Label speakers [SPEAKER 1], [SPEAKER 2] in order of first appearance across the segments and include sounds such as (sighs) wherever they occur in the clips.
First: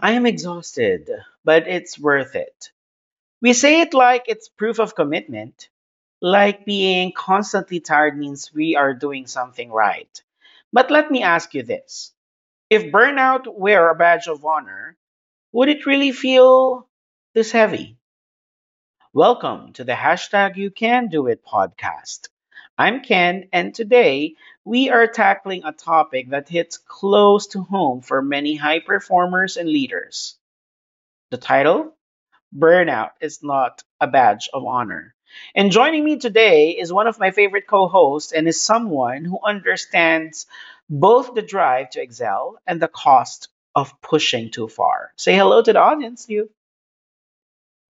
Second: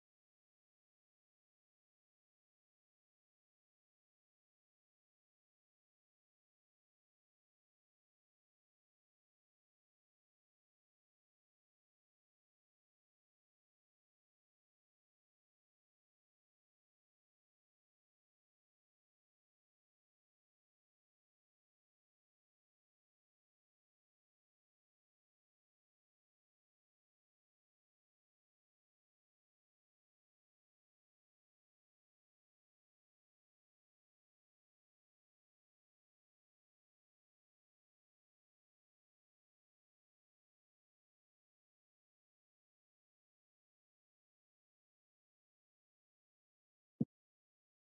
[SPEAKER 1] I am exhausted, but it's worth it." We say it like it's proof of commitment, like being constantly tired means we are doing something right. But let me ask you this: if burnout were a badge of honor, would it really feel this heavy? Welcome to the hashtag You Can Do It podcast. I'm Ken, and today we are tackling a topic that hits close to home for many high performers and leaders. The title: Burnout is Not a Badge of Honor. And joining me today is one of my favorite co hosts and is someone who understands both the drive to excel and the cost of pushing too far. Say hello to the audience, you.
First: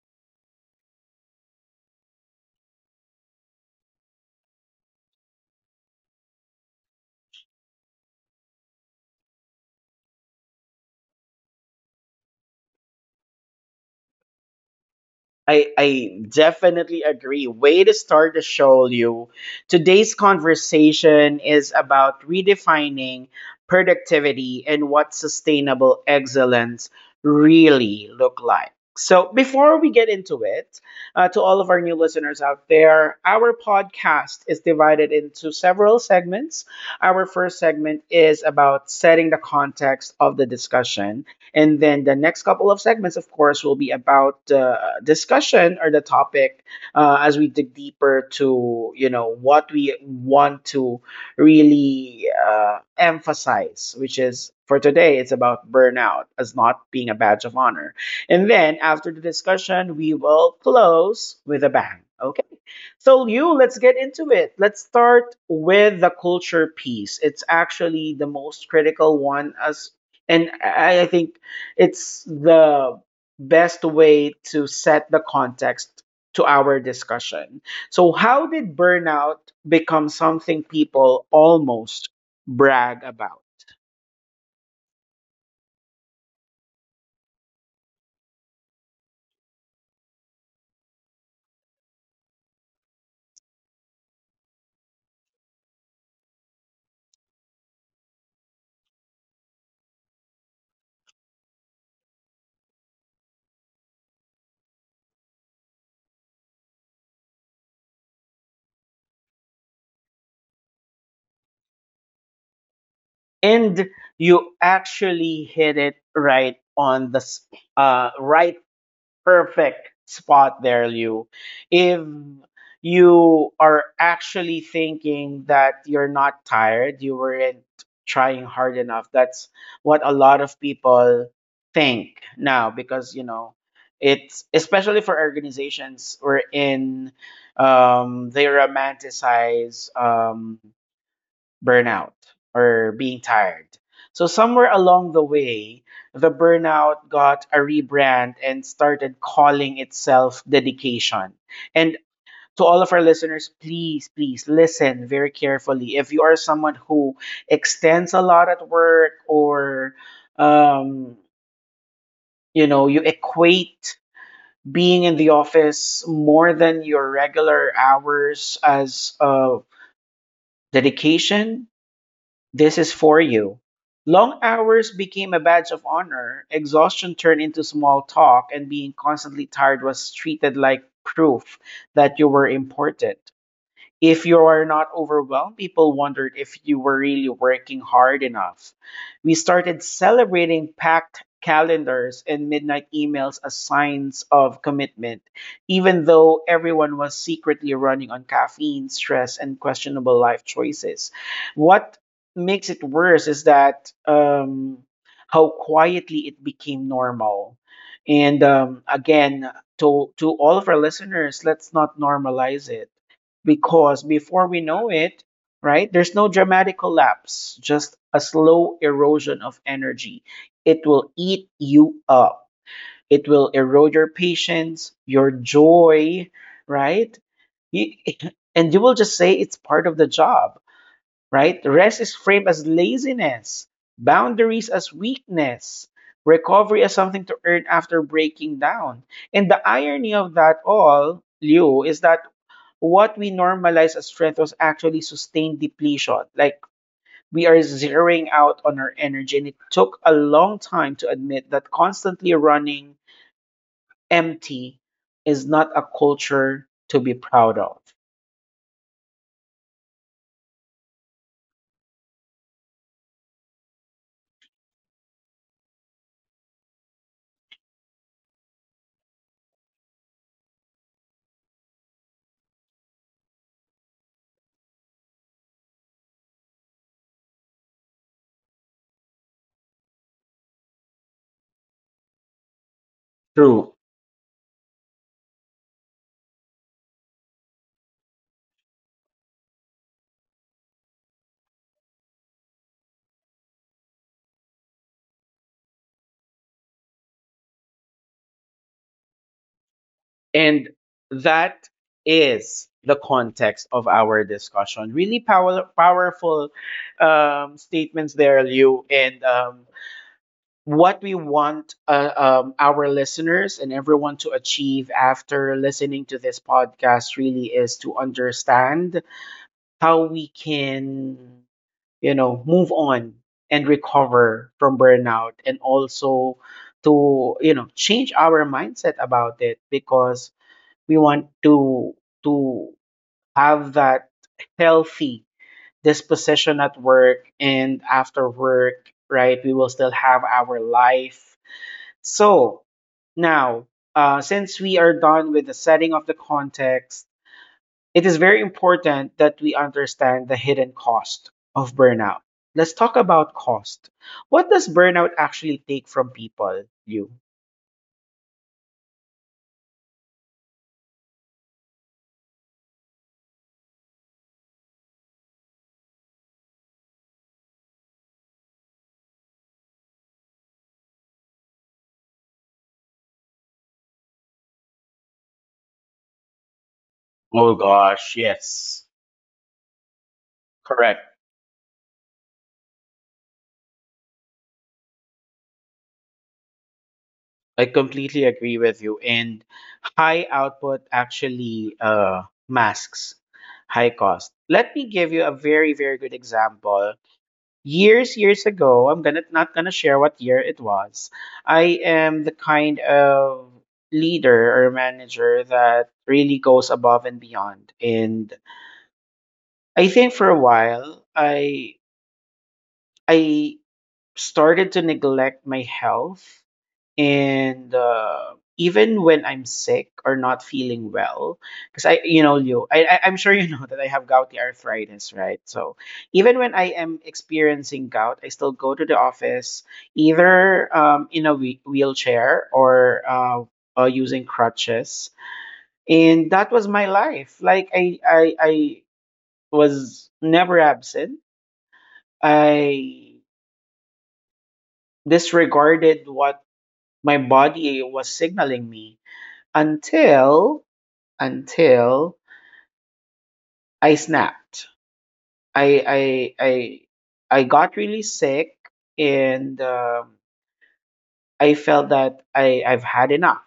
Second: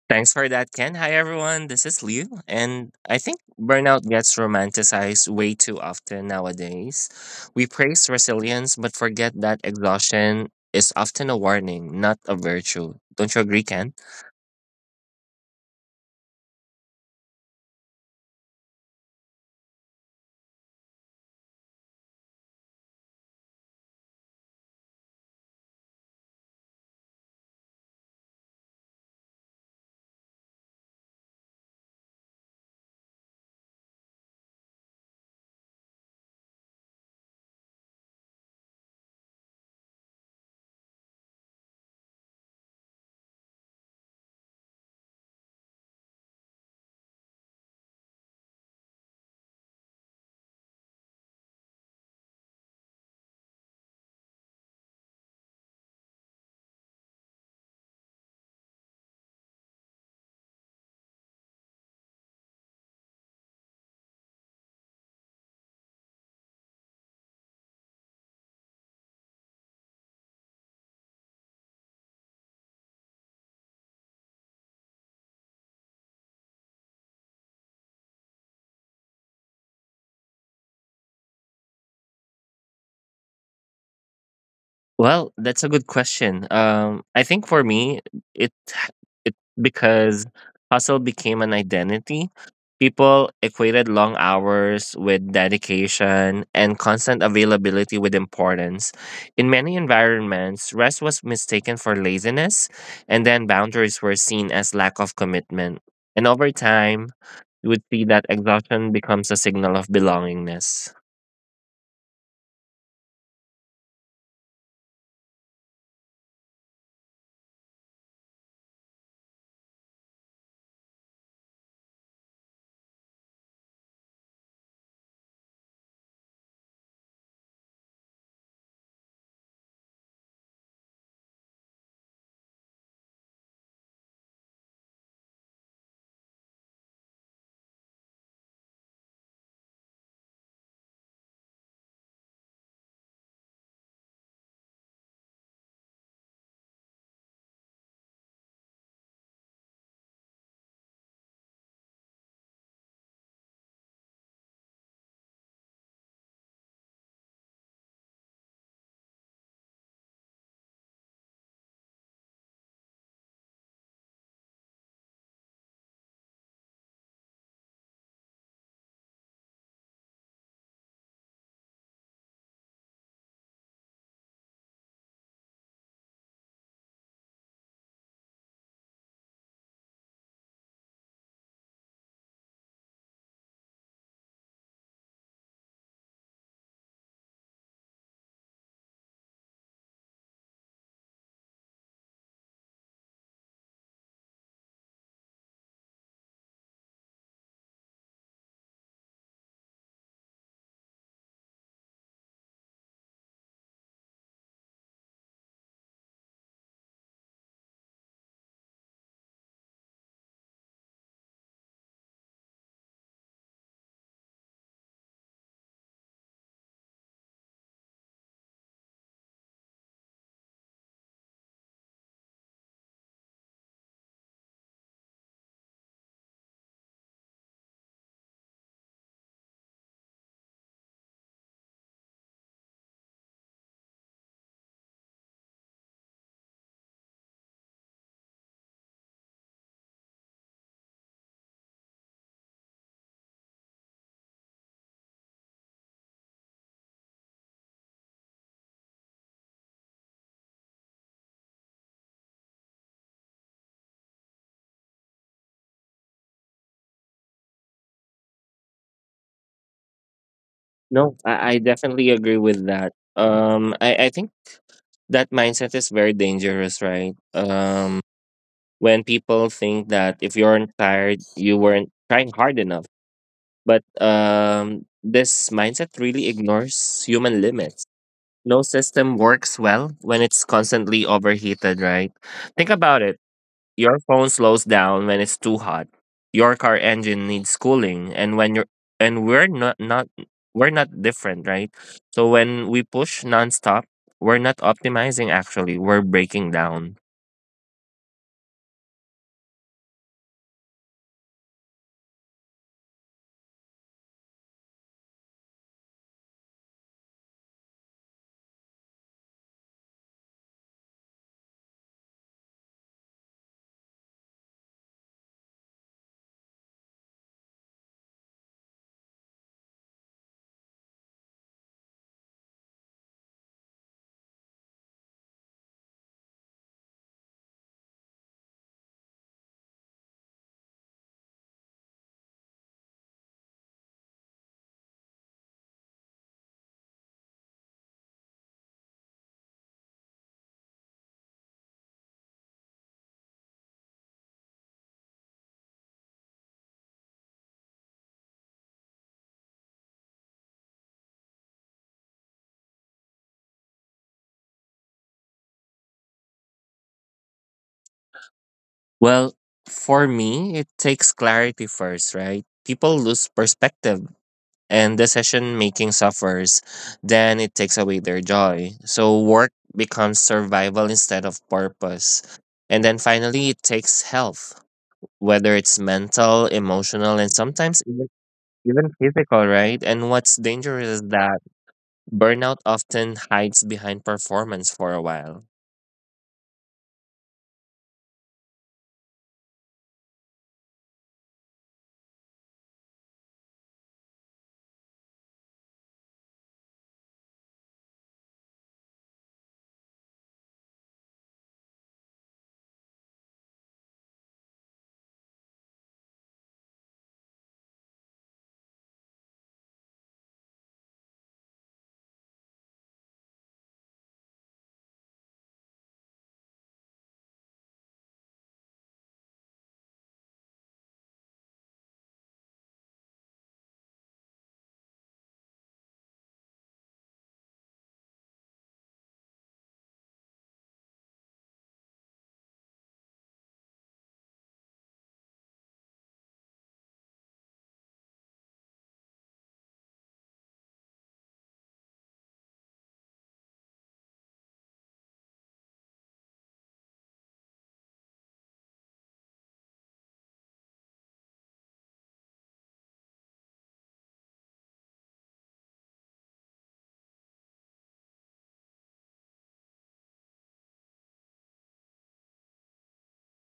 [SPEAKER 2] Thanks for that, Ken. Hi, everyone. This is Liu, and I think burnout gets romanticized way too often nowadays. We praise resilience, but forget that exhaustion is often a warning, not a virtue. Don't you agree, Ken?
[SPEAKER 1] I definitely agree. Way to start the show, Liu. Today's conversation is about redefining productivity and what sustainable excellence really look like. So before we get into it, to all of our new listeners out there, our podcast is divided into several segments. Our first segment is about setting the context of the discussion, and then the next couple of segments, of course, will be about the discussion or the topic, as we dig deeper to, you know, what we want to really emphasize, which is for today, it's about burnout as not being a badge of honor. And then after the discussion, we will close with a bang. Okay. So, Liu, let's get into it. Let's start with the culture piece. It's actually the most critical one, as and I think it's the best way to set the context to our discussion. So, how did burnout become something people almost brag about?
[SPEAKER 2] Well, that's a good question. I think for me, it it because hustle became an identity. People equated long hours with dedication and constant availability with importance. In many environments, rest was mistaken for laziness, and then boundaries were seen as lack of commitment. And over time, you would see that exhaustion becomes a signal of belongingness.
[SPEAKER 1] And you actually hit it right on the uh, right Perfect spot there, Liu. If you are actually thinking that you're not tired, you weren't trying hard enough. That's what a lot of people think now because, you know, it's especially for organizations wherein they romanticize burnout or being tired. So somewhere along the way, the burnout got a rebrand and started calling itself dedication. And to all of our listeners, please, please listen very carefully. If you are someone who extends a lot at work, or um, you know, you equate being in the office more than your regular hours as dedication, this is for you. Long hours became a badge of honor, exhaustion turned into small talk, and being constantly tired was treated like proof that you were important. If you are not overwhelmed, people wondered if you were really working hard enough. We started celebrating packed calendars and midnight emails as signs of commitment, even though everyone was secretly running on caffeine, stress, and questionable life choices. What makes it worse is that, how quietly it became normal. And again, to all of our listeners, let's not normalize it because before we know it, right, there's no dramatic collapse, just a slow erosion of energy. It will eat you up. It will erode your patience, your joy, right? You- (laughs) and you will just say it's part of the job, right? Rest is framed as laziness, boundaries as weakness, recovery as something to earn after breaking down. And the irony of that all, Liu, is that what we normalize as strength was actually sustained depletion. Like, we are zeroing out on our energy. And it took a long time to admit that constantly running empty is not a culture to be proud of.
[SPEAKER 2] No, I definitely agree with that. I think that mindset is very dangerous, right? When people think that if you aren't tired, you weren't trying hard enough. But this mindset really ignores human limits. No system works well when it's constantly overheated, right? Think about it.
[SPEAKER 1] True.
[SPEAKER 2] Your phone slows down when it's too hot. Your car engine needs cooling, and when you're and we're not not we're not different, right? So when we push nonstop, we're not optimizing actually, we're breaking down.
[SPEAKER 1] And that is the context of our discussion. Really powerful statements there, Liu. And what we want our listeners and everyone to achieve after listening to this podcast really is to understand how we can, you know, move on and recover from burnout, and also to, you know, change our mindset about it, because we want to have that healthy disposition at work and after work, right? We will still have our life. So now, since we are done with the setting of the context, it is very important that we understand the hidden cost of burnout. Let's talk about cost. What does burnout actually take from people, you?
[SPEAKER 2] Well, for me, it takes clarity first, right? People lose perspective and decision making suffers, then it takes away their joy. So work becomes survival instead of purpose. And then finally, it takes health, whether it's mental, emotional, and
[SPEAKER 1] Oh
[SPEAKER 2] sometimes even,
[SPEAKER 1] gosh, yes.
[SPEAKER 2] even physical, right? And what's dangerous is
[SPEAKER 1] Correct.
[SPEAKER 2] that burnout often hides behind performance for a while.
[SPEAKER 1] I completely agree with you. And high output actually masks high cost. Let me give you a very, very good example. Years ago, I'm gonna not gonna share what year it was. I am the kind of leader or manager that really goes above and beyond, and I think for a while I started to neglect my health. And even when I'm sick or not feeling well, because I, you know, you, I'm sure you know (laughs) that I have gouty arthritis, right? So even when I am experiencing gout, I still go to the office, either in a wheelchair or using crutches, and that was my life. Like, I was never absent. I disregarded what my body was signaling me until until I snapped. I I I I got really sick, and I felt that I've had enough.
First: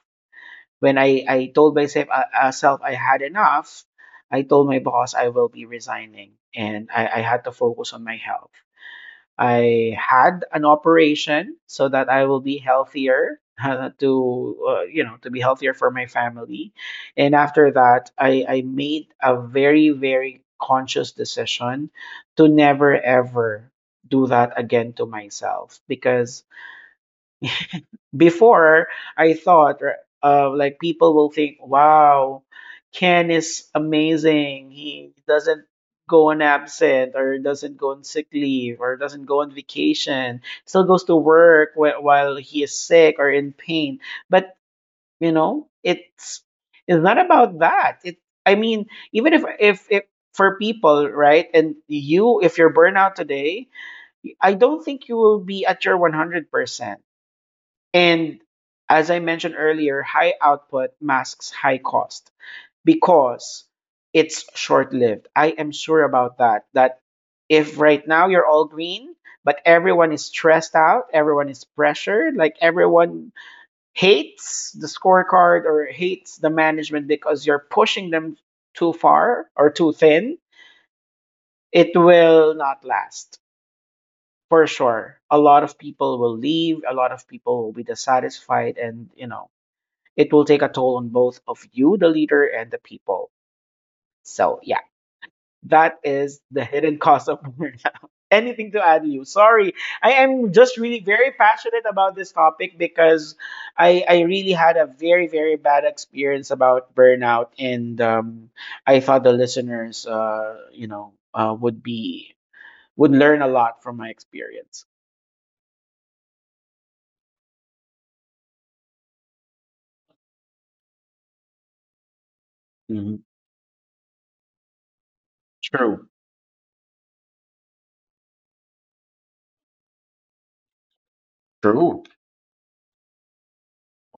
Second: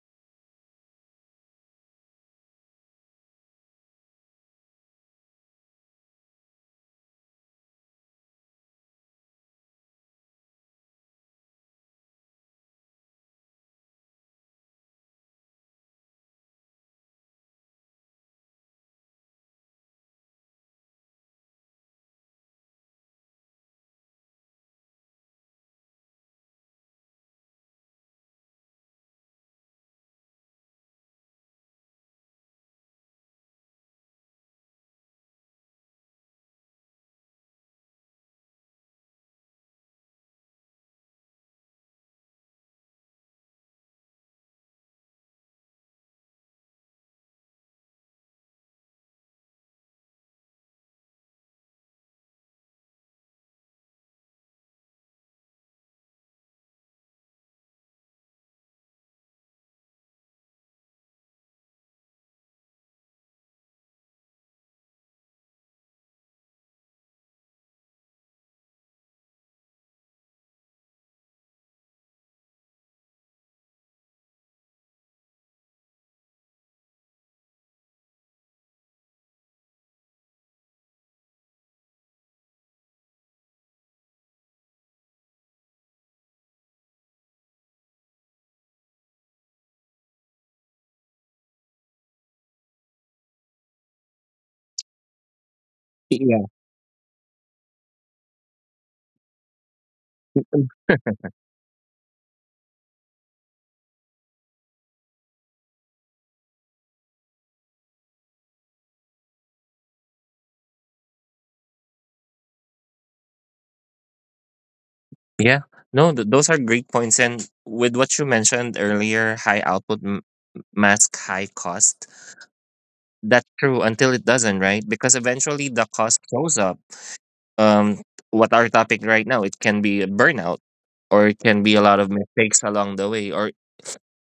[SPEAKER 1] When I told myself, self, I had enough, I told my boss I will be resigning, and I had to focus on my health. I had an operation so that I will be healthier (laughs) to you know, to be healthier for my family. And after that, I made a very, very conscious decision to never ever do that again to myself, because before I thought, like, people will think, wow, Ken is amazing. He doesn't go on absent or doesn't go on sick leave or doesn't go on vacation. Still goes to work while he is sick or in pain. But you know, it's not about that. It, I mean, even if for people, right? And you, if you're burnout today, I don't think you will be at your 100%. And as I mentioned earlier, high output masks high cost because it's short lived. I am sure about that. That if right now you're all green, but everyone is stressed out, everyone is pressured, like everyone hates the scorecard or hates the management because you're pushing them too far or too thin, it will not last for sure. A lot of people will leave, a lot of people will be dissatisfied, and you know, it will take a toll on both of you, the leader, and the people. So yeah, that is
[SPEAKER 2] Yeah.
[SPEAKER 1] the hidden cost of burnout. (laughs) Anything to add, Liu? Sorry, I am just really very passionate about this topic because I really had a very, very bad experience about burnout, and I thought the listeners, you know, would be would learn a lot from my experience.
[SPEAKER 2] Yeah, no, those are great points. And with what you mentioned earlier, high output mask high cost. That's true until it doesn't, right? Because eventually the cost shows up. Um, what our topic right now, it can be a burnout, or it can be a lot
[SPEAKER 1] True.
[SPEAKER 2] of mistakes along the way, or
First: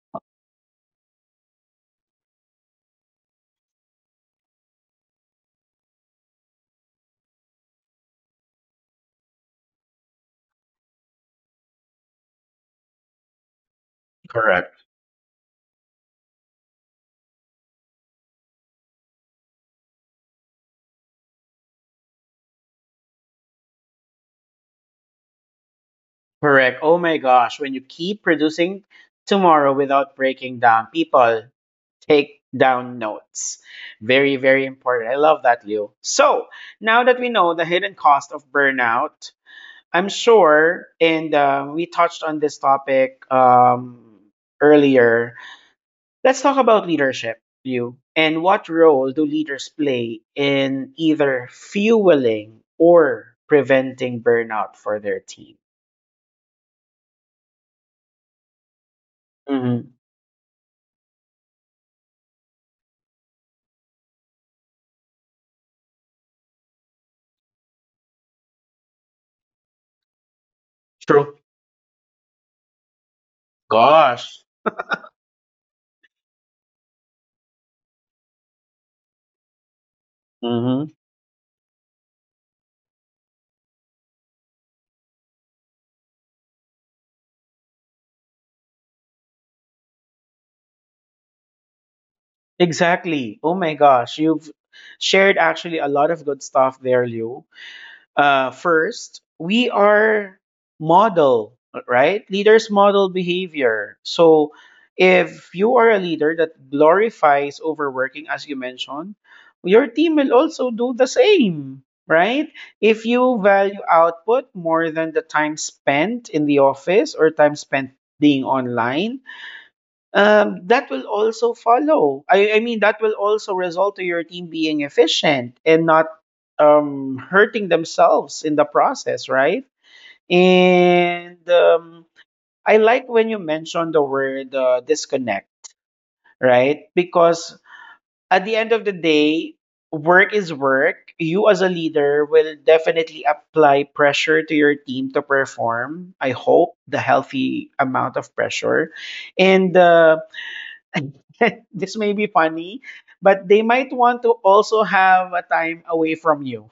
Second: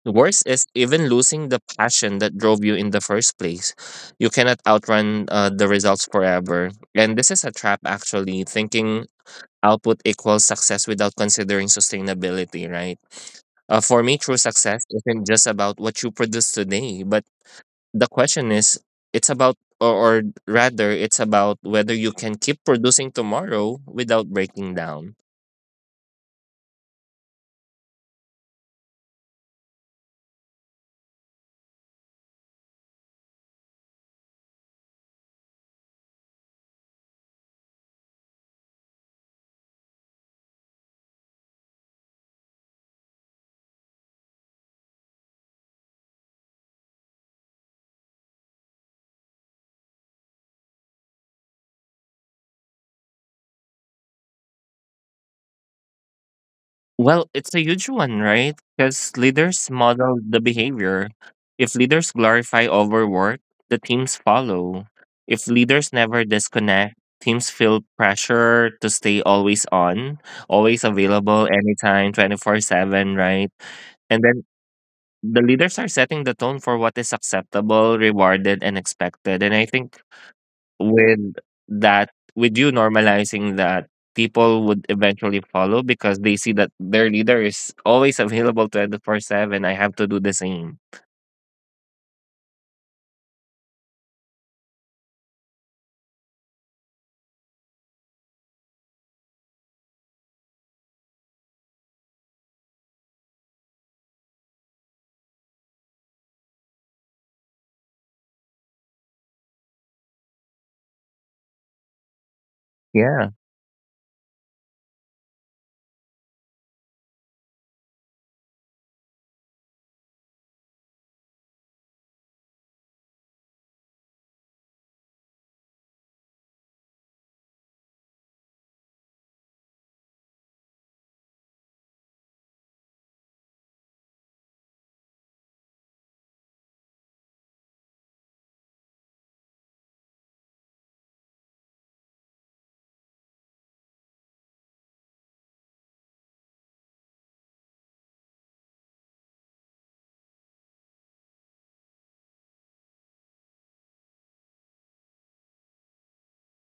[SPEAKER 2] the worst is even losing the passion that drove you in the first place. You cannot outrun the results forever. And this is a trap, actually, thinking output equals success without considering sustainability, right? For me, true
[SPEAKER 1] Correct.
[SPEAKER 2] success isn't just about what you produce today, but the question is, it's about, or rather, it's about whether you can keep producing tomorrow without breaking down.
[SPEAKER 1] Correct. Oh my gosh, when you keep producing tomorrow without breaking down, people, take down notes. Very, very important. I love that, Leo. So, now that we know the hidden cost of burnout, I'm sure, and we touched on this topic earlier, let's talk about leadership, Leo. And what role do leaders play in either fueling or preventing burnout for their team?
[SPEAKER 2] Well, it's a huge one, right? Because leaders
[SPEAKER 1] Mhm.
[SPEAKER 2] model the behavior. If leaders glorify overwork, the teams follow. If leaders never disconnect, teams feel pressure to stay always on, always
[SPEAKER 1] True.
[SPEAKER 2] available anytime, 24/7, right? And
[SPEAKER 1] Gosh.
[SPEAKER 2] then the leaders are setting the tone for what is acceptable, rewarded, and expected. And I think
[SPEAKER 1] Hmm.
[SPEAKER 2] with that, with you normalizing that, people would eventually follow because they see that their leader is always available 24/7. I have to do the same.
[SPEAKER 1] Exactly. Oh my gosh, you've shared actually a lot of good stuff there, Liu. First, we are model, right? Leaders model behavior. So, if you are a leader that glorifies overworking, as you mentioned, your team will also do the same, right? If
[SPEAKER 2] Yeah,
[SPEAKER 1] you value output more than the time spent in the office or time spent being online, that will also follow. I mean, that will also result to your team being efficient and not hurting themselves in the process, right? And I like when you mentioned the word disconnect, right? Because at the end of the day, work is work. You as a leader will definitely apply pressure to your team to perform. I hope the healthy amount of pressure. And (laughs) this may be funny, but they might want to also have a time away from you.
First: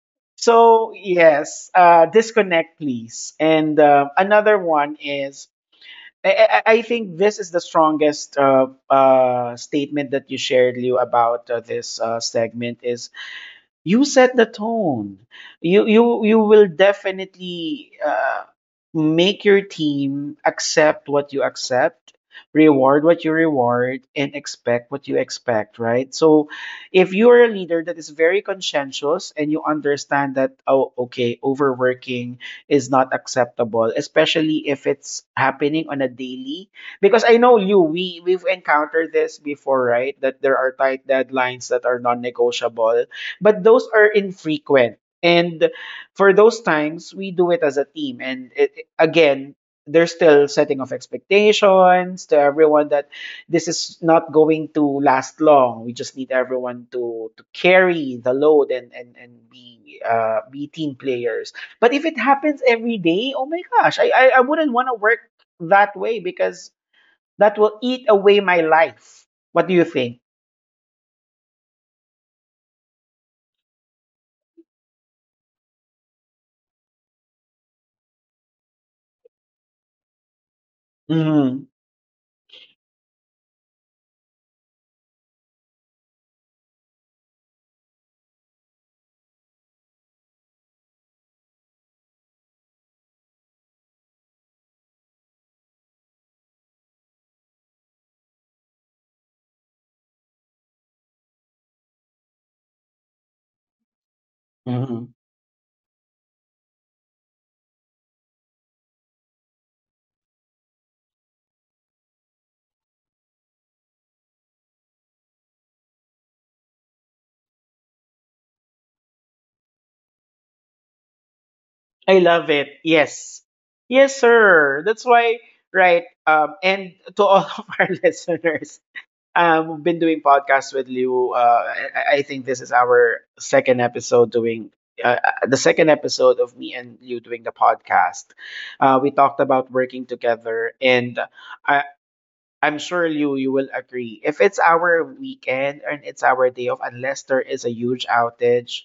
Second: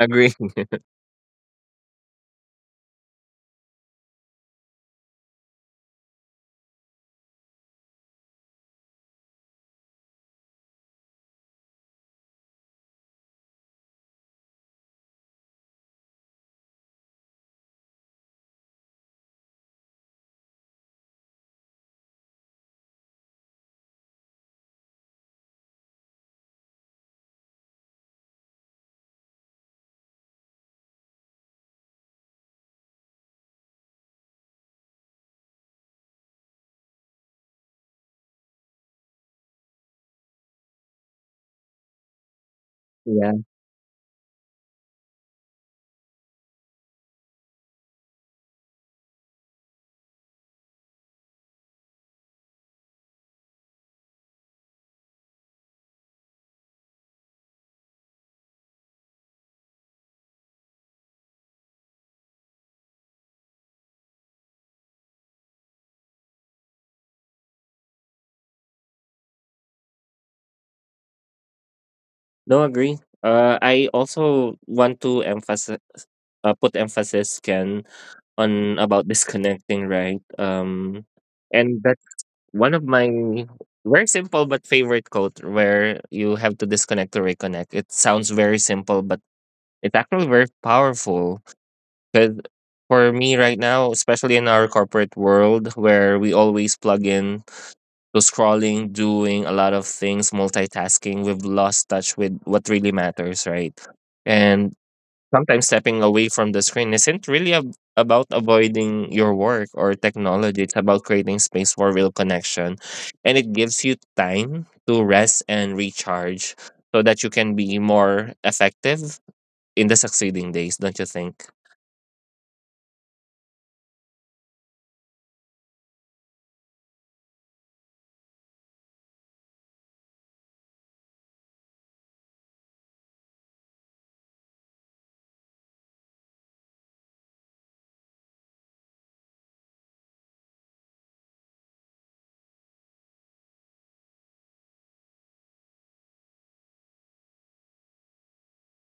[SPEAKER 2] agree.
[SPEAKER 1] So, yes, disconnect, please. And another one is, I think this is the strongest statement that you shared, Liu, about this segment is: you set the tone. You will definitely make your team accept what you accept, reward what you reward, and expect what you expect. Right. So, if you are a leader that is very conscientious and you understand that, oh okay, overworking is not acceptable, especially if it's happening on a daily. Because I know you, we've encountered this before, right? That there are tight deadlines that are
[SPEAKER 2] (laughs)
[SPEAKER 1] non-negotiable,
[SPEAKER 2] Yeah.
[SPEAKER 1] but those are infrequent. And for those times, we do it as a team. And again, there's still setting of expectations to everyone that this is not going to last long. We just need everyone to carry the load and be team players. But if it happens every day, oh my gosh, I wouldn't want to work that way because that will eat away my life. What do you think?
[SPEAKER 2] No, agree. I also want to emphasize, put emphasis, can, on about disconnecting, right?
[SPEAKER 1] Hmm.
[SPEAKER 2] And that's one of my very simple but favorite quote, where you have to disconnect to reconnect. It sounds very simple, but it's actually very powerful, because for me right now, especially in our corporate world where we always plug in to scrolling, doing a lot of things, multitasking, we've lost touch with what really matters, right? And sometimes stepping away from the screen isn't really about avoiding your work or technology. It's about creating space for real connection. And it gives you time to rest and recharge so that you can be more effective in the succeeding days, don't you think?
[SPEAKER 1] I love it. Yes. Yes, sir. That's why, right? And to all (laughs) of our listeners, we've been doing podcasts with Liu. I think this is our second episode doing the second episode of me and Liu doing the podcast. We talked about working together, and I, I'm sure Liu, you will agree. If it's our weekend and it's our day off, unless there is a huge outage,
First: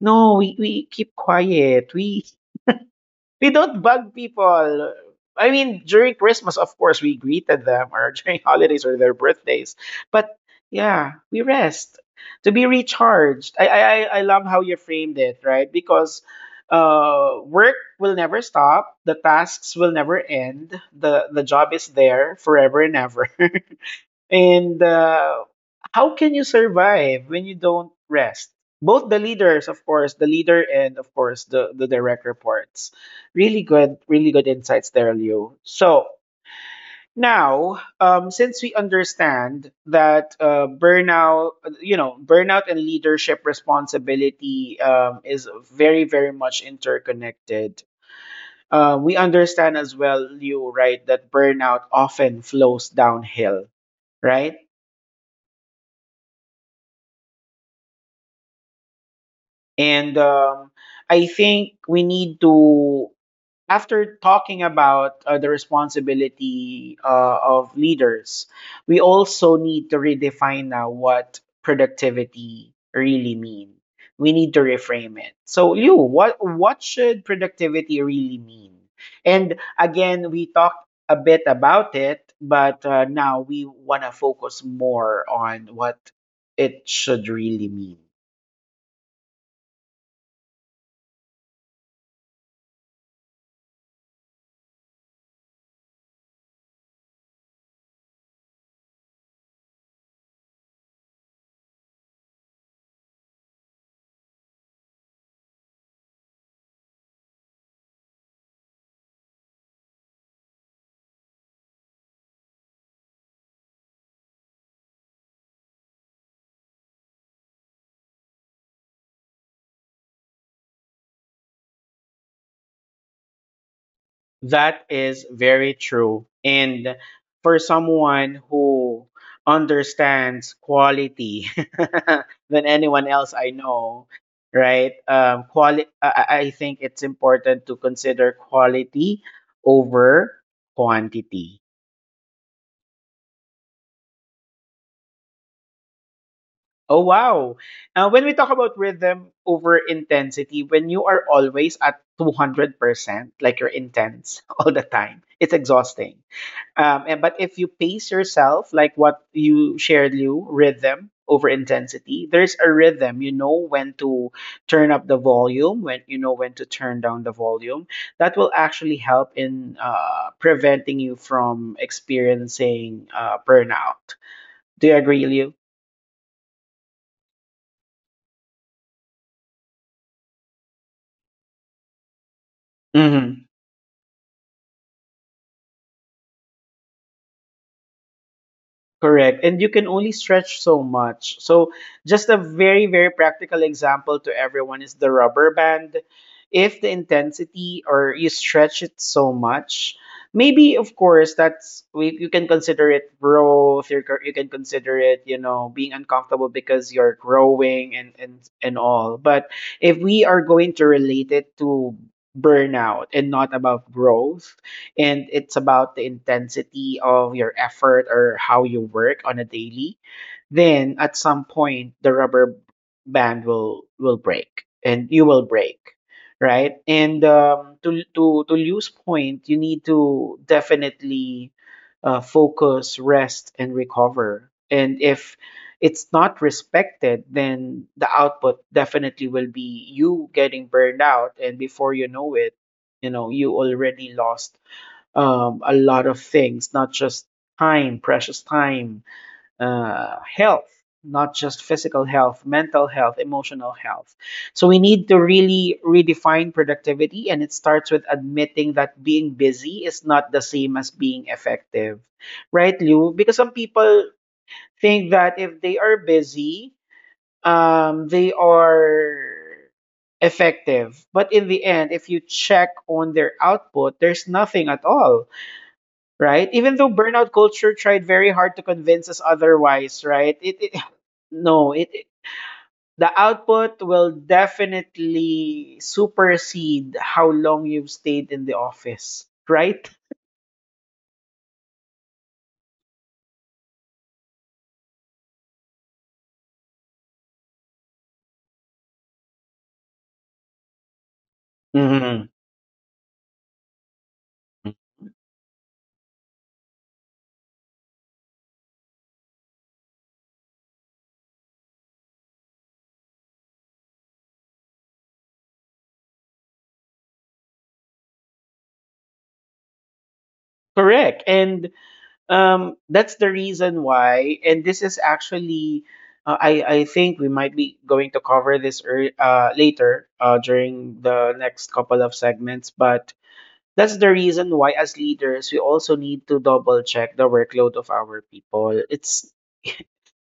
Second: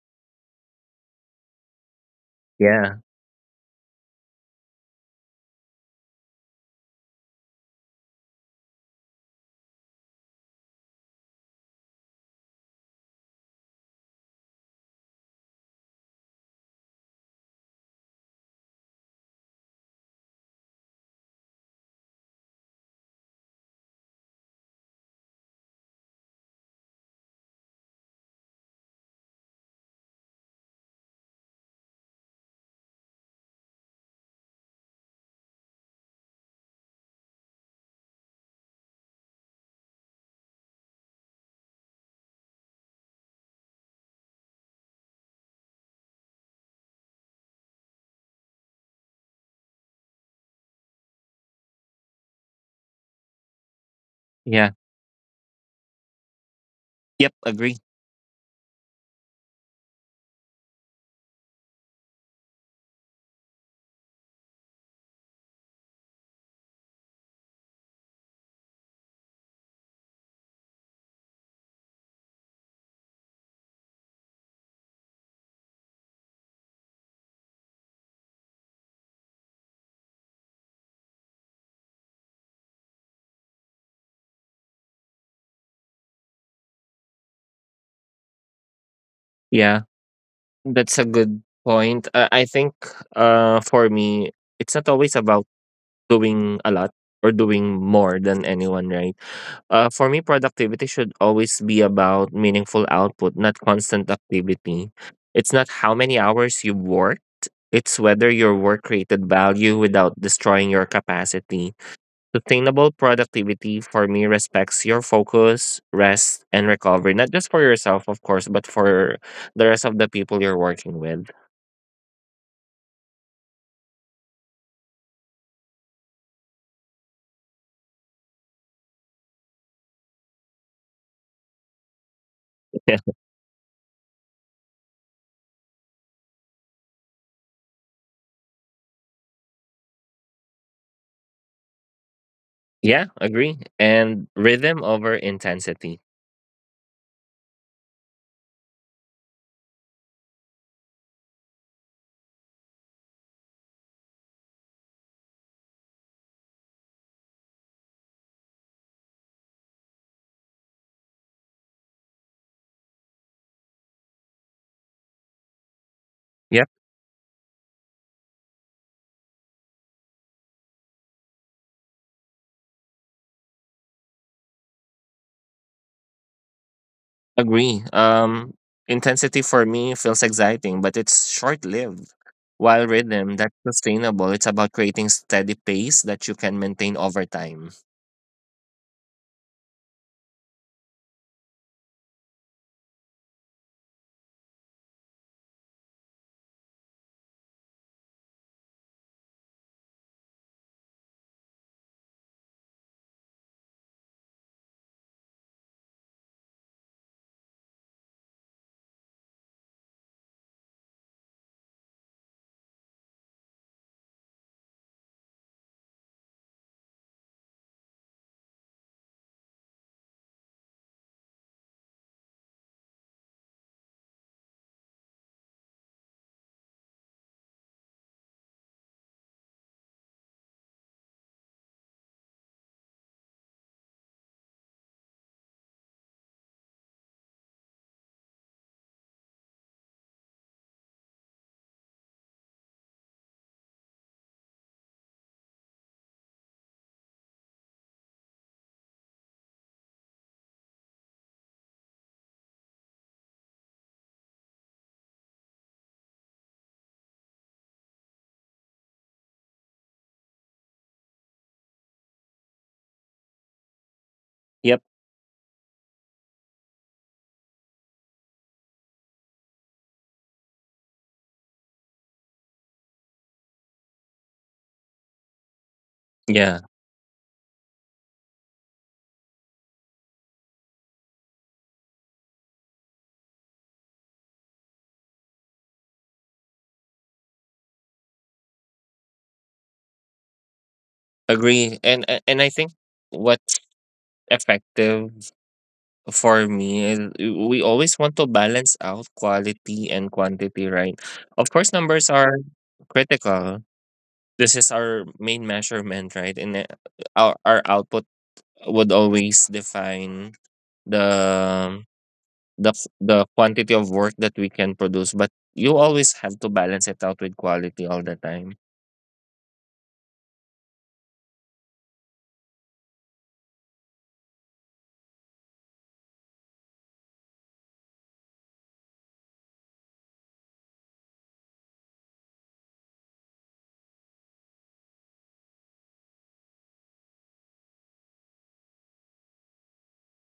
[SPEAKER 1] no, we keep quiet. We
[SPEAKER 2] Yeah.
[SPEAKER 1] we don't bug people. I mean, during Christmas, of course, we greeted them, or (laughs) during holidays or their birthdays. But yeah, we rest to be recharged. I love how you framed it, right? Because work will never stop. The tasks will never end. The job is there forever and ever. (laughs) And how can you survive when you don't rest? Both the leaders, of course, the leader and of course the direct reports. Really good, really good insights there, Liu. So now, since we understand that burnout and leadership responsibility is very, very much interconnected. We understand as well, Liu, right, that burnout often flows downhill, right?
[SPEAKER 2] Yeah. Yep. Agree.
[SPEAKER 1] And I think we need to, after talking about the responsibility of leaders, we also need to redefine now what productivity really mean. We need to reframe it. So, Liu, what should productivity really mean? And again, we talked a bit about it, but now we want to focus more on what it should really mean.
[SPEAKER 2] Yeah. That's a good point. I think, for me, it's not always about doing a lot or doing more than anyone, right? For me, productivity should always be about meaningful output, not constant activity. It's not how many hours you worked, it's whether your work created value without destroying your capacity. Sustainable productivity for me respects your focus, rest, and recovery, not just for yourself, of course, but for the rest of the people you're working with.
[SPEAKER 1] That is very true. And for someone who understands quality (laughs) than
[SPEAKER 2] (laughs) Yeah,
[SPEAKER 1] anyone else I know, right? I think it's important to consider quality over quantity.
[SPEAKER 2] yeah, agree. And rhythm over intensity.
[SPEAKER 1] Oh, wow. When we talk about rhythm over intensity, when you are always at 200%, like you're intense (laughs) all the time, it's exhausting. But if you pace yourself, like what you shared, Lou, rhythm over intensity, there's a rhythm. You know when to turn up the volume, when you know when to
[SPEAKER 2] Yep,
[SPEAKER 1] turn down the volume. That will actually help in preventing you from experiencing burnout. Do you agree,
[SPEAKER 2] agree. Intensity for me feels exciting, but it's short lived. While rhythm,
[SPEAKER 1] Lou?
[SPEAKER 2] that's sustainable. It's about creating steady pace that you can maintain over time.
[SPEAKER 1] Correct. And you can only stretch so much. So, just a very, very practical example to everyone is the rubber band. If the intensity or you stretch it so much, maybe, of course, you can consider it growth. You can consider it, being uncomfortable because you're growing and all. But if we are going to relate it to burnout and not about growth, and it's about the intensity of your effort or how you work on a daily, then at some point the rubber band will break and you will break, right? And to lose point, you need to definitely focus, rest, and recover. And if it's not respected, then the output definitely will be you getting burned out, and before you know it, you know you already lost a lot of things, not just time, precious time, health, not just physical health, mental health, emotional health. So we need to really redefine productivity, and it starts with admitting that being busy is not the same as being effective, right, Liu? Because some people
[SPEAKER 2] Yep.
[SPEAKER 1] think that if they are busy, they are effective. But in the end, if you check on their output, there's nothing at all, right?
[SPEAKER 2] Yeah,
[SPEAKER 1] Even though burnout culture tried very hard to convince us otherwise, right? It (sighs) No, the output will definitely supersede how long you've stayed in the office, right?
[SPEAKER 2] agree. And I think what's effective for me is, we always want to balance out quality and quantity, right? Of course, numbers
[SPEAKER 1] Mhm.
[SPEAKER 2] are critical. This is our main measurement, right? And our output would always define the the the quantity of work that we can produce. But you always have to balance it out with quality all the time.
[SPEAKER 1] Correct. And that's the reason why, and this is actually, I think we might be going to cover this ear later during the next couple of segments, but that's the reason why as leaders we also need to double check the workload of our people. It's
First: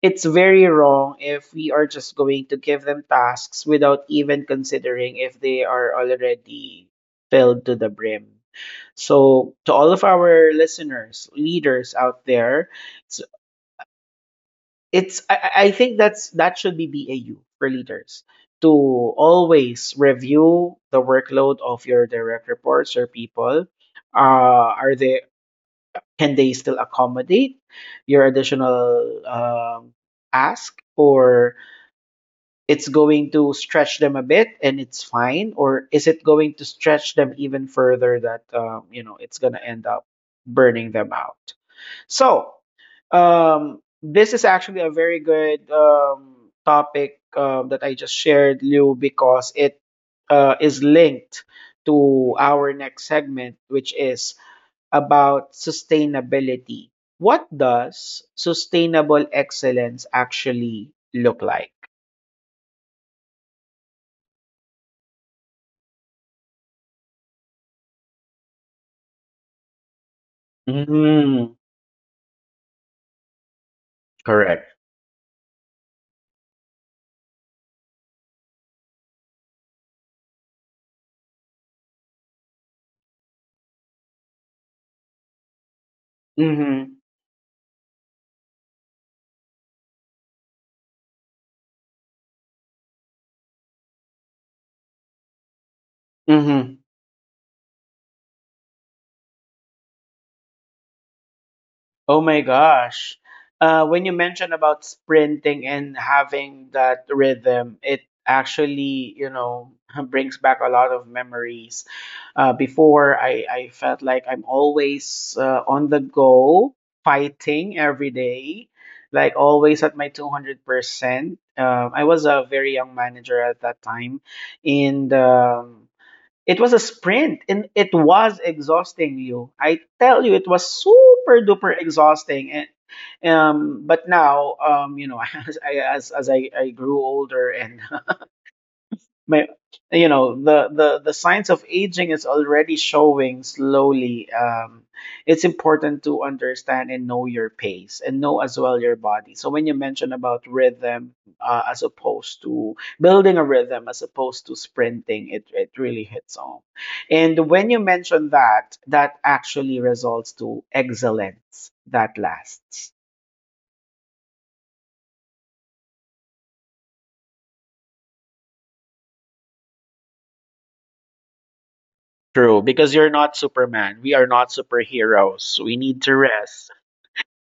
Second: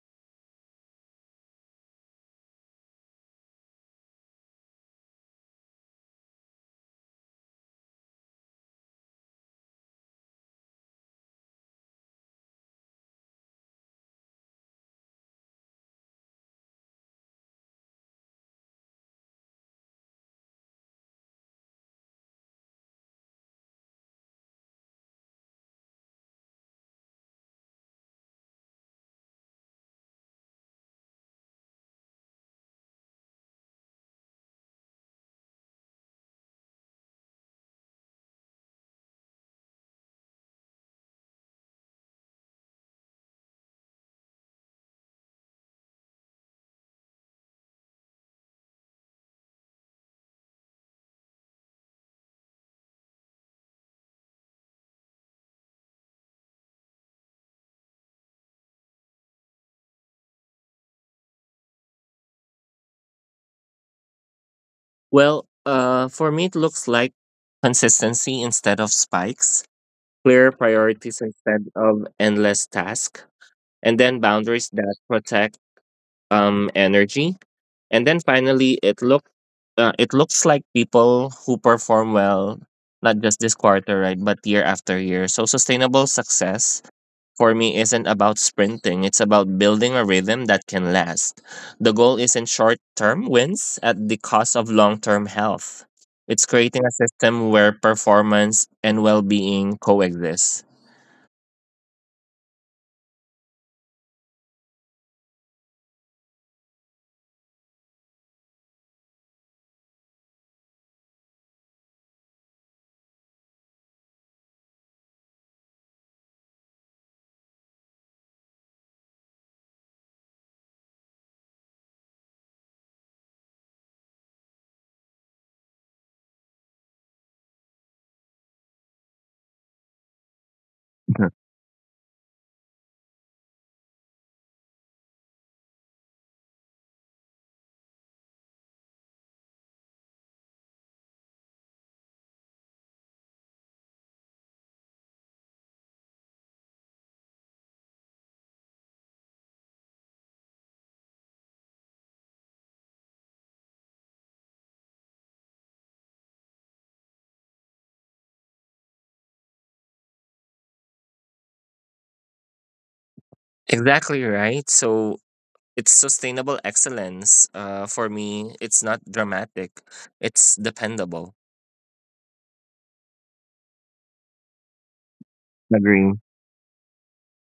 [SPEAKER 1] it's very wrong if we are just going to give them tasks without even considering if they are already filled to the brim. So to all of our listeners, leaders out there, it's, it's I think that should be BAU for leaders to always review the workload of your direct reports or people are they can they still accommodate your additional ask, or it's going to stretch them a bit and it's fine, or is it going to stretch them even further that you know it's going to end up burning them out? So this is actually a very good topic that I just shared, Liu, because it is linked to our next segment, which is about sustainability. What does sustainable excellence actually look like?
[SPEAKER 2] Well, for me, it looks like consistency instead of spikes, clear priorities
[SPEAKER 1] Mm,
[SPEAKER 2] instead of endless tasks, and then boundaries
[SPEAKER 1] correct.
[SPEAKER 2] that protect energy, and then finally it looks like people who perform well, not just this quarter, right, but year after year. So sustainable success
[SPEAKER 1] Mm-hmm.
[SPEAKER 2] for me isn't about sprinting, it's about building a rhythm that can last. The goal isn't short term wins at the cost of long term health, it's
[SPEAKER 1] Mm-hmm.
[SPEAKER 2] creating a system where performance and well-being coexist.
[SPEAKER 1] Oh my gosh. When you mentioned about sprinting and having that rhythm, it actually, (laughs) brings back a lot of memories. Before, I felt like I'm always on the go, fighting every day, like always at my 200%. I was a very young manager at that time. And it was a sprint and it was exhausting, you. I tell you, it was
[SPEAKER 2] Mhm.
[SPEAKER 1] super duper exhausting. And but now, (laughs) as I grew older and my the signs of aging is already showing slowly. It's important to understand and know your pace and know as well your body. So when you mention about rhythm, as opposed to building a rhythm as opposed to sprinting, it really hits home. And when you mention that, that actually results to excellence that lasts.
[SPEAKER 2] Exactly, right? So it's sustainable excellence. For me, it's not dramatic. It's dependable.
[SPEAKER 1] True, because you're not Superman. We are not superheroes. We need
[SPEAKER 2] Agree.
[SPEAKER 1] to rest,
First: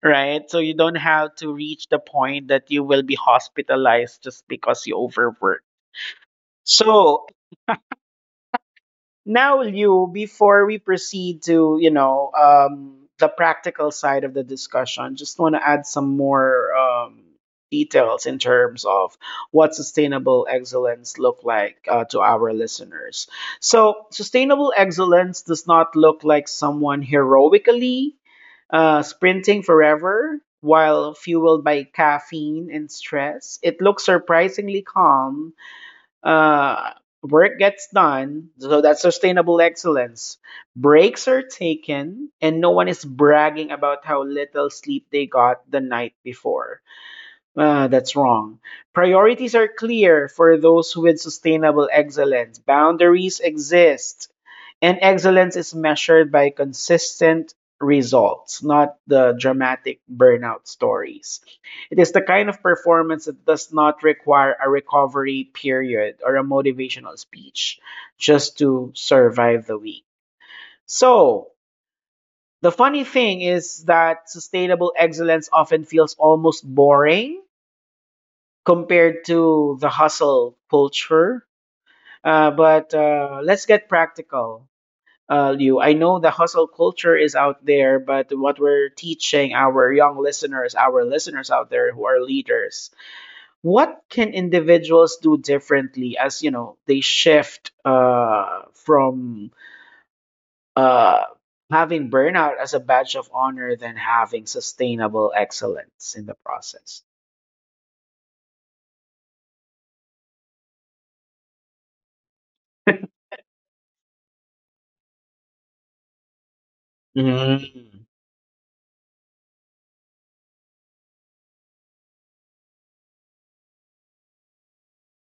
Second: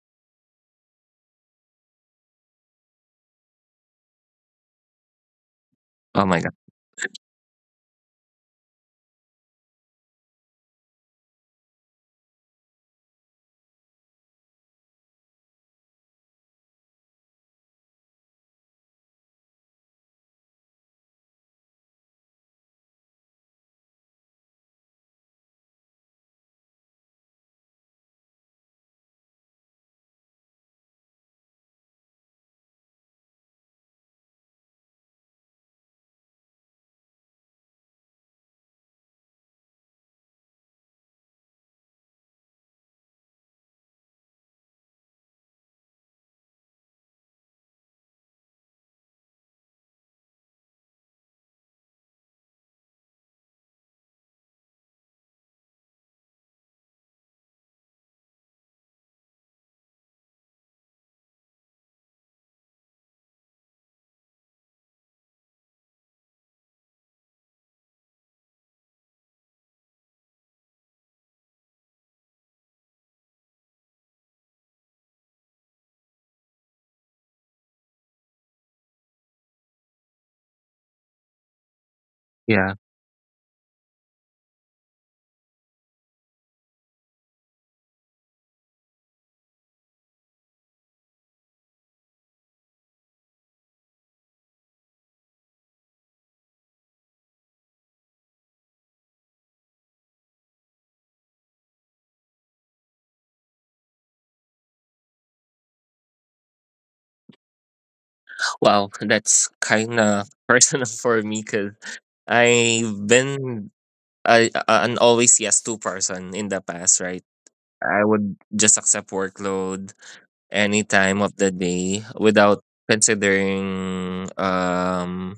[SPEAKER 1] right? So you don't have to reach the point that you will be hospitalized just because you overwork.
[SPEAKER 2] Oh my god.
[SPEAKER 1] So now, Liu, before we proceed to, the practical side of the discussion, just want to add some more details in terms of what sustainable excellence look like to our listeners. So, sustainable excellence does not look like someone heroically sprinting forever while fueled by caffeine and stress. It looks surprisingly calm uh, Work gets done, so that's sustainable excellence. Breaks are taken, and no one is bragging about how little sleep they got the night before. That's wrong. Priorities are clear for those with sustainable excellence. Boundaries exist, and excellence is measured by consistent results, not the dramatic burnout stories. It is the kind of performance that does not require a recovery period or a motivational speech just to survive the week. So, the funny thing is that sustainable excellence often feels almost boring compared to the hustle culture. Uh,
[SPEAKER 2] Yeah.
[SPEAKER 1] but uh, let's get practical, Liu. I know the hustle culture is out there, but what we're teaching our young listeners, our listeners out there who are leaders, what can individuals do differently as you know they shift from uh, having burnout as a badge of honor than having sustainable excellence in the process? (laughs)
[SPEAKER 2] Well, that's kind of (laughs) personal for me, because I've been an always yes to person in the past, right?
[SPEAKER 1] Mm,
[SPEAKER 2] I would just accept workload any time of the day without considering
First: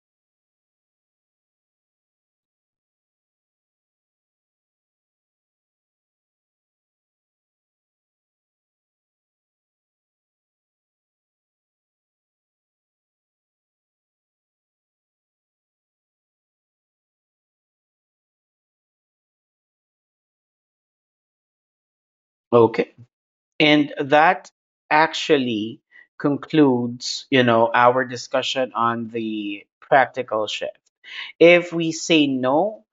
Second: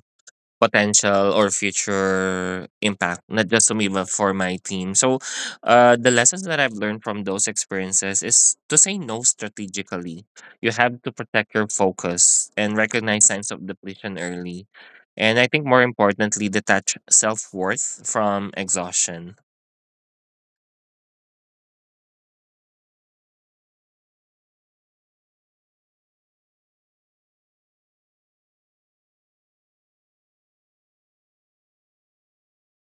[SPEAKER 2] potential or future impact, not just to me, but for my team. So, the lessons that I've learned from those experiences is to say no strategically. You have to protect your focus and recognize signs of depletion early. And I think more importantly, detach self worth from exhaustion.
[SPEAKER 1] okay. And that actually concludes, our discussion on the practical shift. If we say no,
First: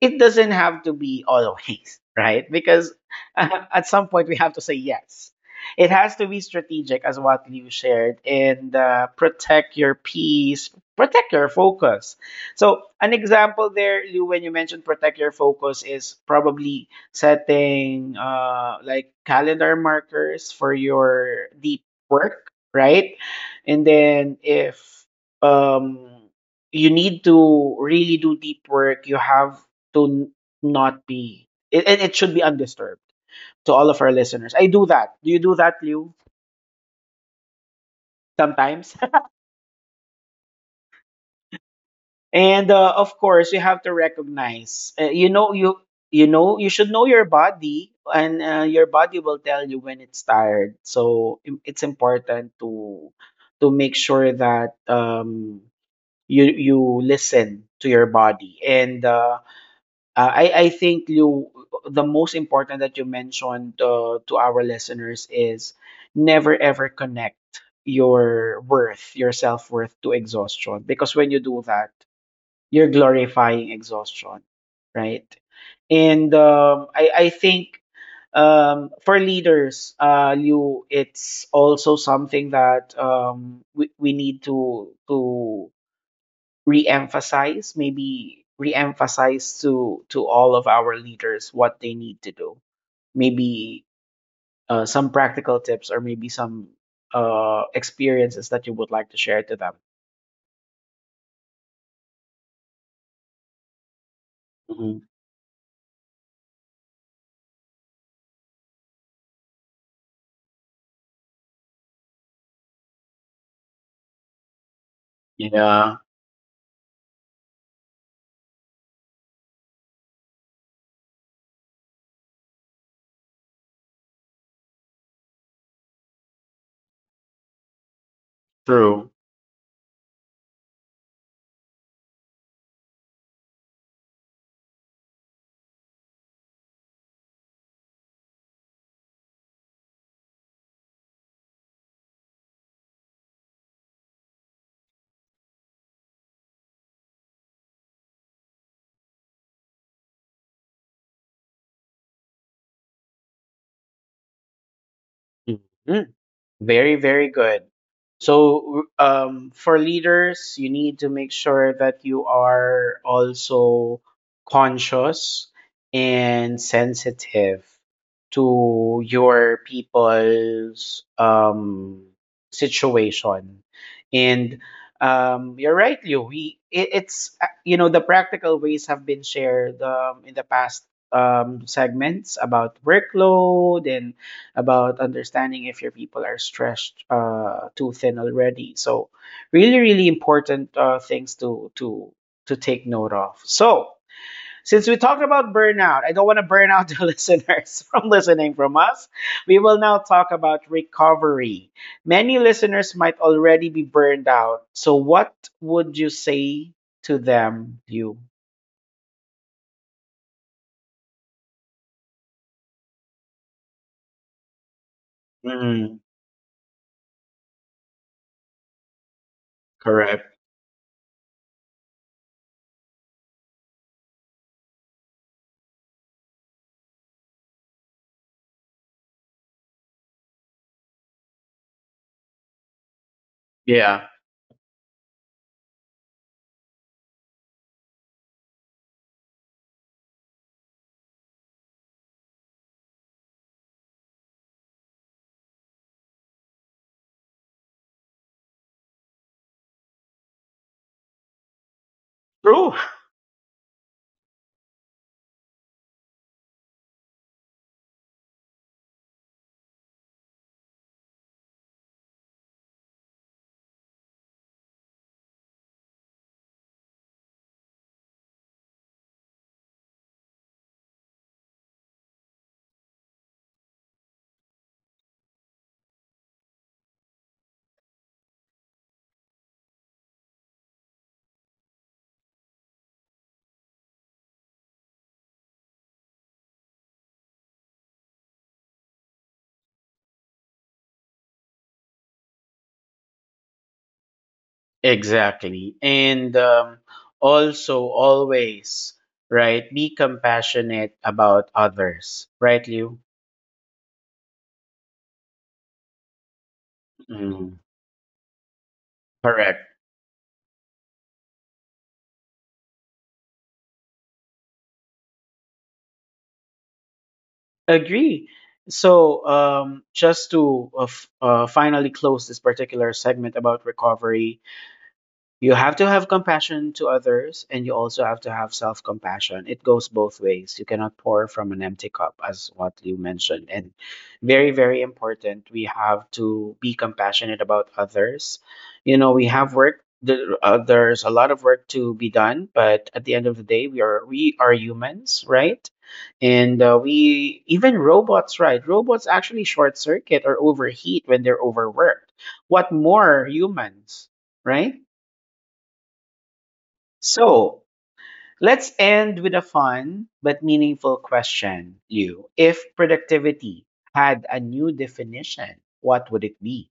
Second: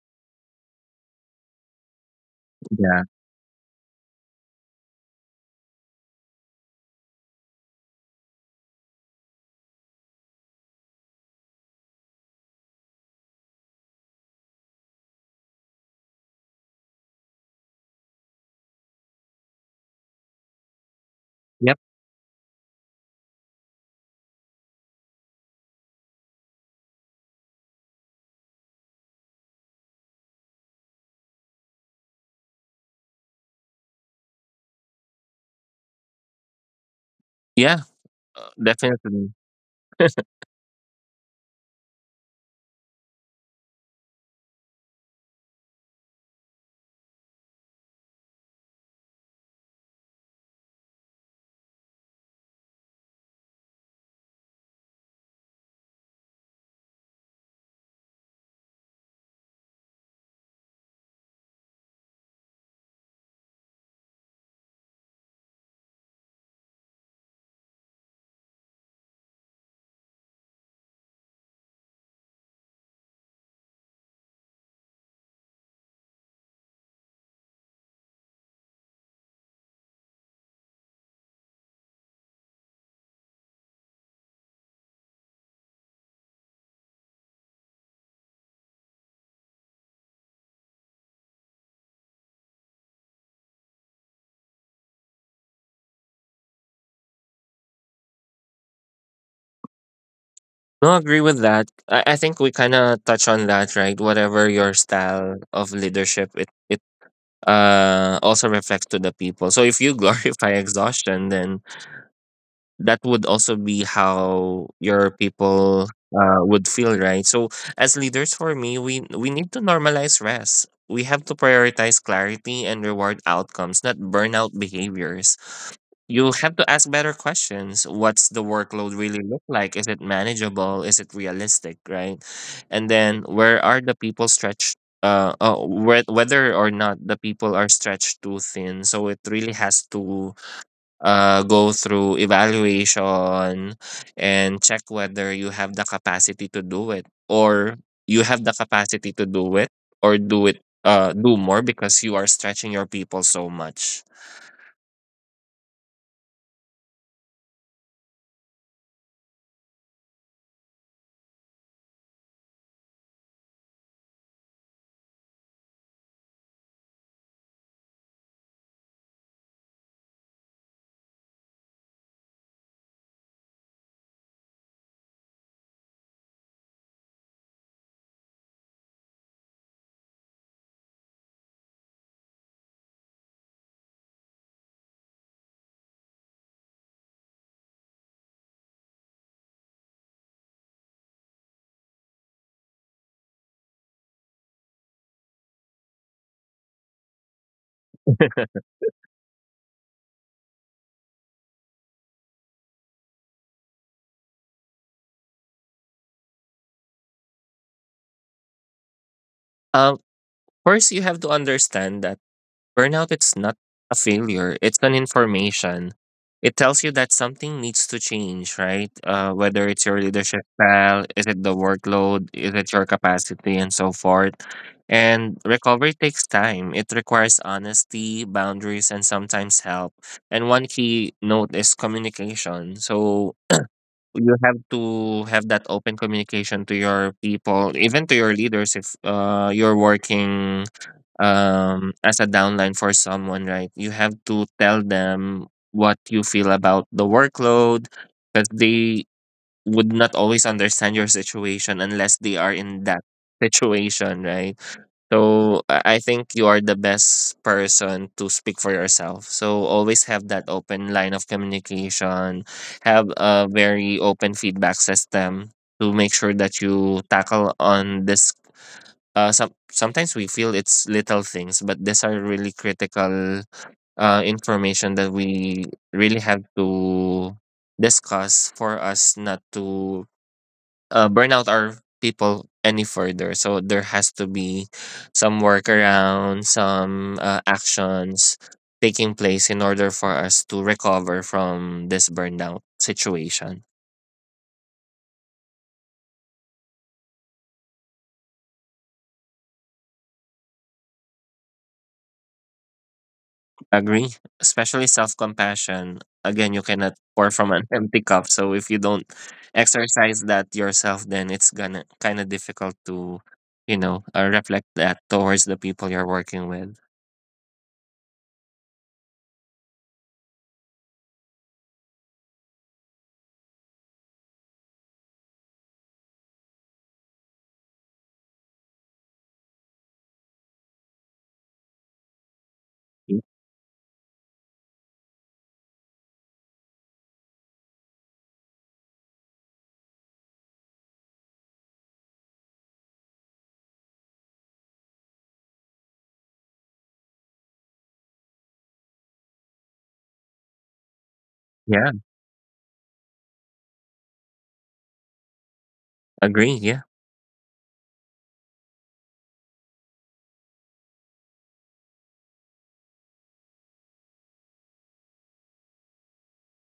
[SPEAKER 1] it doesn't have to be always, right? Because
[SPEAKER 2] Yeah.
[SPEAKER 1] at some point we have to say yes. It has to be strategic, as what you shared, and protect your peace, protect your focus. So, an example there, Lou, when you mentioned protect your focus, is probably setting like calendar markers for your
[SPEAKER 2] Yep.
[SPEAKER 1] deep work, right? And then if um, you need to really do deep work, you have to not be it, and it should be undisturbed to all of our listeners. I do that. Do you do that, Liu?
[SPEAKER 2] Yeah,
[SPEAKER 1] Sometimes.
[SPEAKER 2] definitely.
[SPEAKER 1] (laughs) And of course, you have to recognize. You should know your body, and your body will tell you when it's tired. So it's important to make sure that you listen to your body and. I think you the most important that you mentioned to our listeners is never ever connect your worth, your self-worth to exhaustion because when you do that, you're glorifying exhaustion, right? And I think for leaders, you it's also something that we need to re-emphasize maybe re-emphasize to all of our leaders what they need to do maybe some practical tips or maybe some experiences that you would like to share to them.
[SPEAKER 2] No, I agree with that. I think we kind of touch on that, right? Whatever your
[SPEAKER 1] Mhm.
[SPEAKER 2] style of leadership, it also reflects to the people. So if you (laughs) glorify exhaustion, then that would also be how your people
[SPEAKER 1] Yeah,
[SPEAKER 2] would feel, right? So as leaders, for me, we need to normalize rest. We have to prioritize clarity and reward outcomes, not burnout behaviors. You have to ask better questions. What's the workload
[SPEAKER 1] true.
[SPEAKER 2] really look like? Is it manageable? Is it realistic, right? And then where are the people stretched, whether or not the people are stretched too thin? So it really has to go through evaluation and check whether you have the capacity to do it, or you have the capacity to do it or do it, do more, because you are stretching your people so much.
[SPEAKER 1] Mhm. Very, very good. So, for leaders, you need to make sure that you are also conscious and sensitive to your people's situation. And you're right, Liu. We it, it's you know the practical ways have been shared in the past segments about workload and about understanding if your people are stretched too thin already. So, really, really important things to take note of. So, since we talked about burnout, I don't want to burn out the (laughs) listeners from listening from us. We will now talk about recovery. Many listeners might already be burned out. So, what would you say to them, you?
[SPEAKER 2] Um, First, you have to understand that burnout, it's not a failure, it's an information.
[SPEAKER 1] Mm,
[SPEAKER 2] It tells you that something needs to change, right? Whether it's your
[SPEAKER 1] correct.
[SPEAKER 2] leadership style, is it the workload, is it your capacity, and so forth. And recovery takes time. It requires honesty, boundaries, and sometimes help. And one key note is communication. So
[SPEAKER 1] Yeah.
[SPEAKER 2] you have to have that open communication to your people, even to your leaders if you're working as a downline for someone, right? You have to tell them what you feel about the workload, because they would not always understand your situation unless they are
[SPEAKER 1] True.
[SPEAKER 2] in that situation, right? So I think you are the best person to speak for yourself. So always have that open line of communication, have a very open feedback system to make sure that you tackle on this. Sometimes we feel it's little things, but these are really critical information that we really have to discuss for us not to burn out our people any further. So there has to be some workaround, some actions taking place in order for us to recover from this burnout situation.
[SPEAKER 1] Exactly. And also, always, right, be compassionate about others, right, Liu?
[SPEAKER 2] Agree, especially self compassion. Again, you cannot pour from
[SPEAKER 1] Mm,
[SPEAKER 2] an (laughs) empty cup. So if you don't
[SPEAKER 1] correct.
[SPEAKER 2] exercise that yourself, then it's gonna kind of difficult to, reflect that towards the people you're working with.
[SPEAKER 1] Agree. So, just to finally close this particular segment about recovery. You have to have compassion to others, and you also have to have self compassion. It goes both ways. You cannot pour from an empty cup, as what you mentioned. And very, very important, we have to be compassionate about others. You know, we have work. There's a lot of work to be done, but at the end of the day, we are humans, right? And we even robots, right? Robots actually short circuit or overheat when they're
[SPEAKER 2] Yeah,
[SPEAKER 1] overworked. What more humans, right?
[SPEAKER 2] agree. Yeah.
[SPEAKER 1] So let's end with a fun but meaningful question, Liu. If productivity had a new definition, what would it be?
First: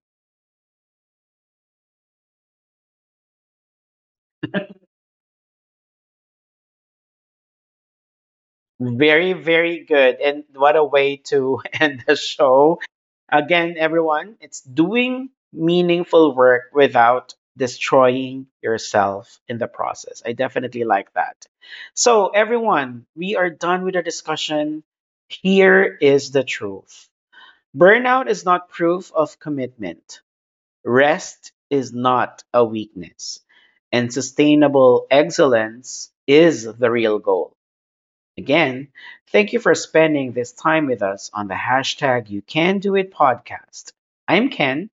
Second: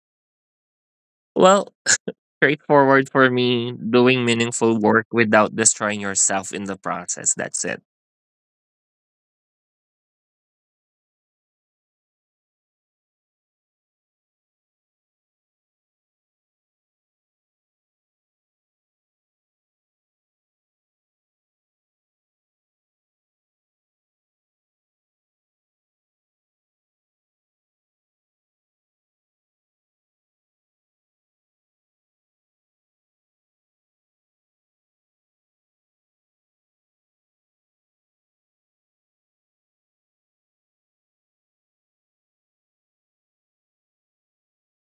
[SPEAKER 2] Well, straightforward for me, doing meaningful work without destroying yourself in the process. That's it.
[SPEAKER 1] Very, very good. And what a way to (laughs) end the show. Again, everyone, it's doing meaningful work without destroying yourself in the process. I definitely like that. So, everyone, we are done with our discussion. Here is the truth: Burnout is not proof of commitment. Rest is not a weakness. And sustainable excellence is the real goal. Again, thank you for spending this time with us on the hashtag You Can Do It podcast. I'm Ken.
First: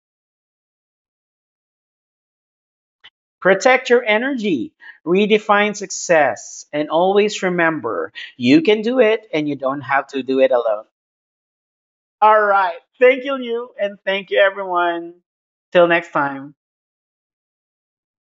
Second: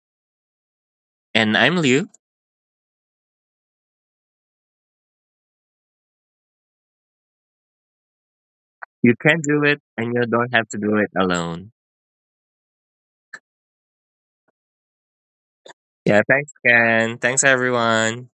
[SPEAKER 2] And I'm Liu.
[SPEAKER 1] Protect your energy, redefine success, and always remember you can do
[SPEAKER 2] You
[SPEAKER 1] it
[SPEAKER 2] can
[SPEAKER 1] and you
[SPEAKER 2] do it,
[SPEAKER 1] don't have
[SPEAKER 2] and
[SPEAKER 1] to
[SPEAKER 2] you
[SPEAKER 1] do it
[SPEAKER 2] don't have to
[SPEAKER 1] alone.
[SPEAKER 2] do it alone.
[SPEAKER 1] All right. Thank you, you, and thank you, everyone. Till next
[SPEAKER 2] Yeah. Thanks,
[SPEAKER 1] time.
[SPEAKER 2] Ken. Thanks, everyone.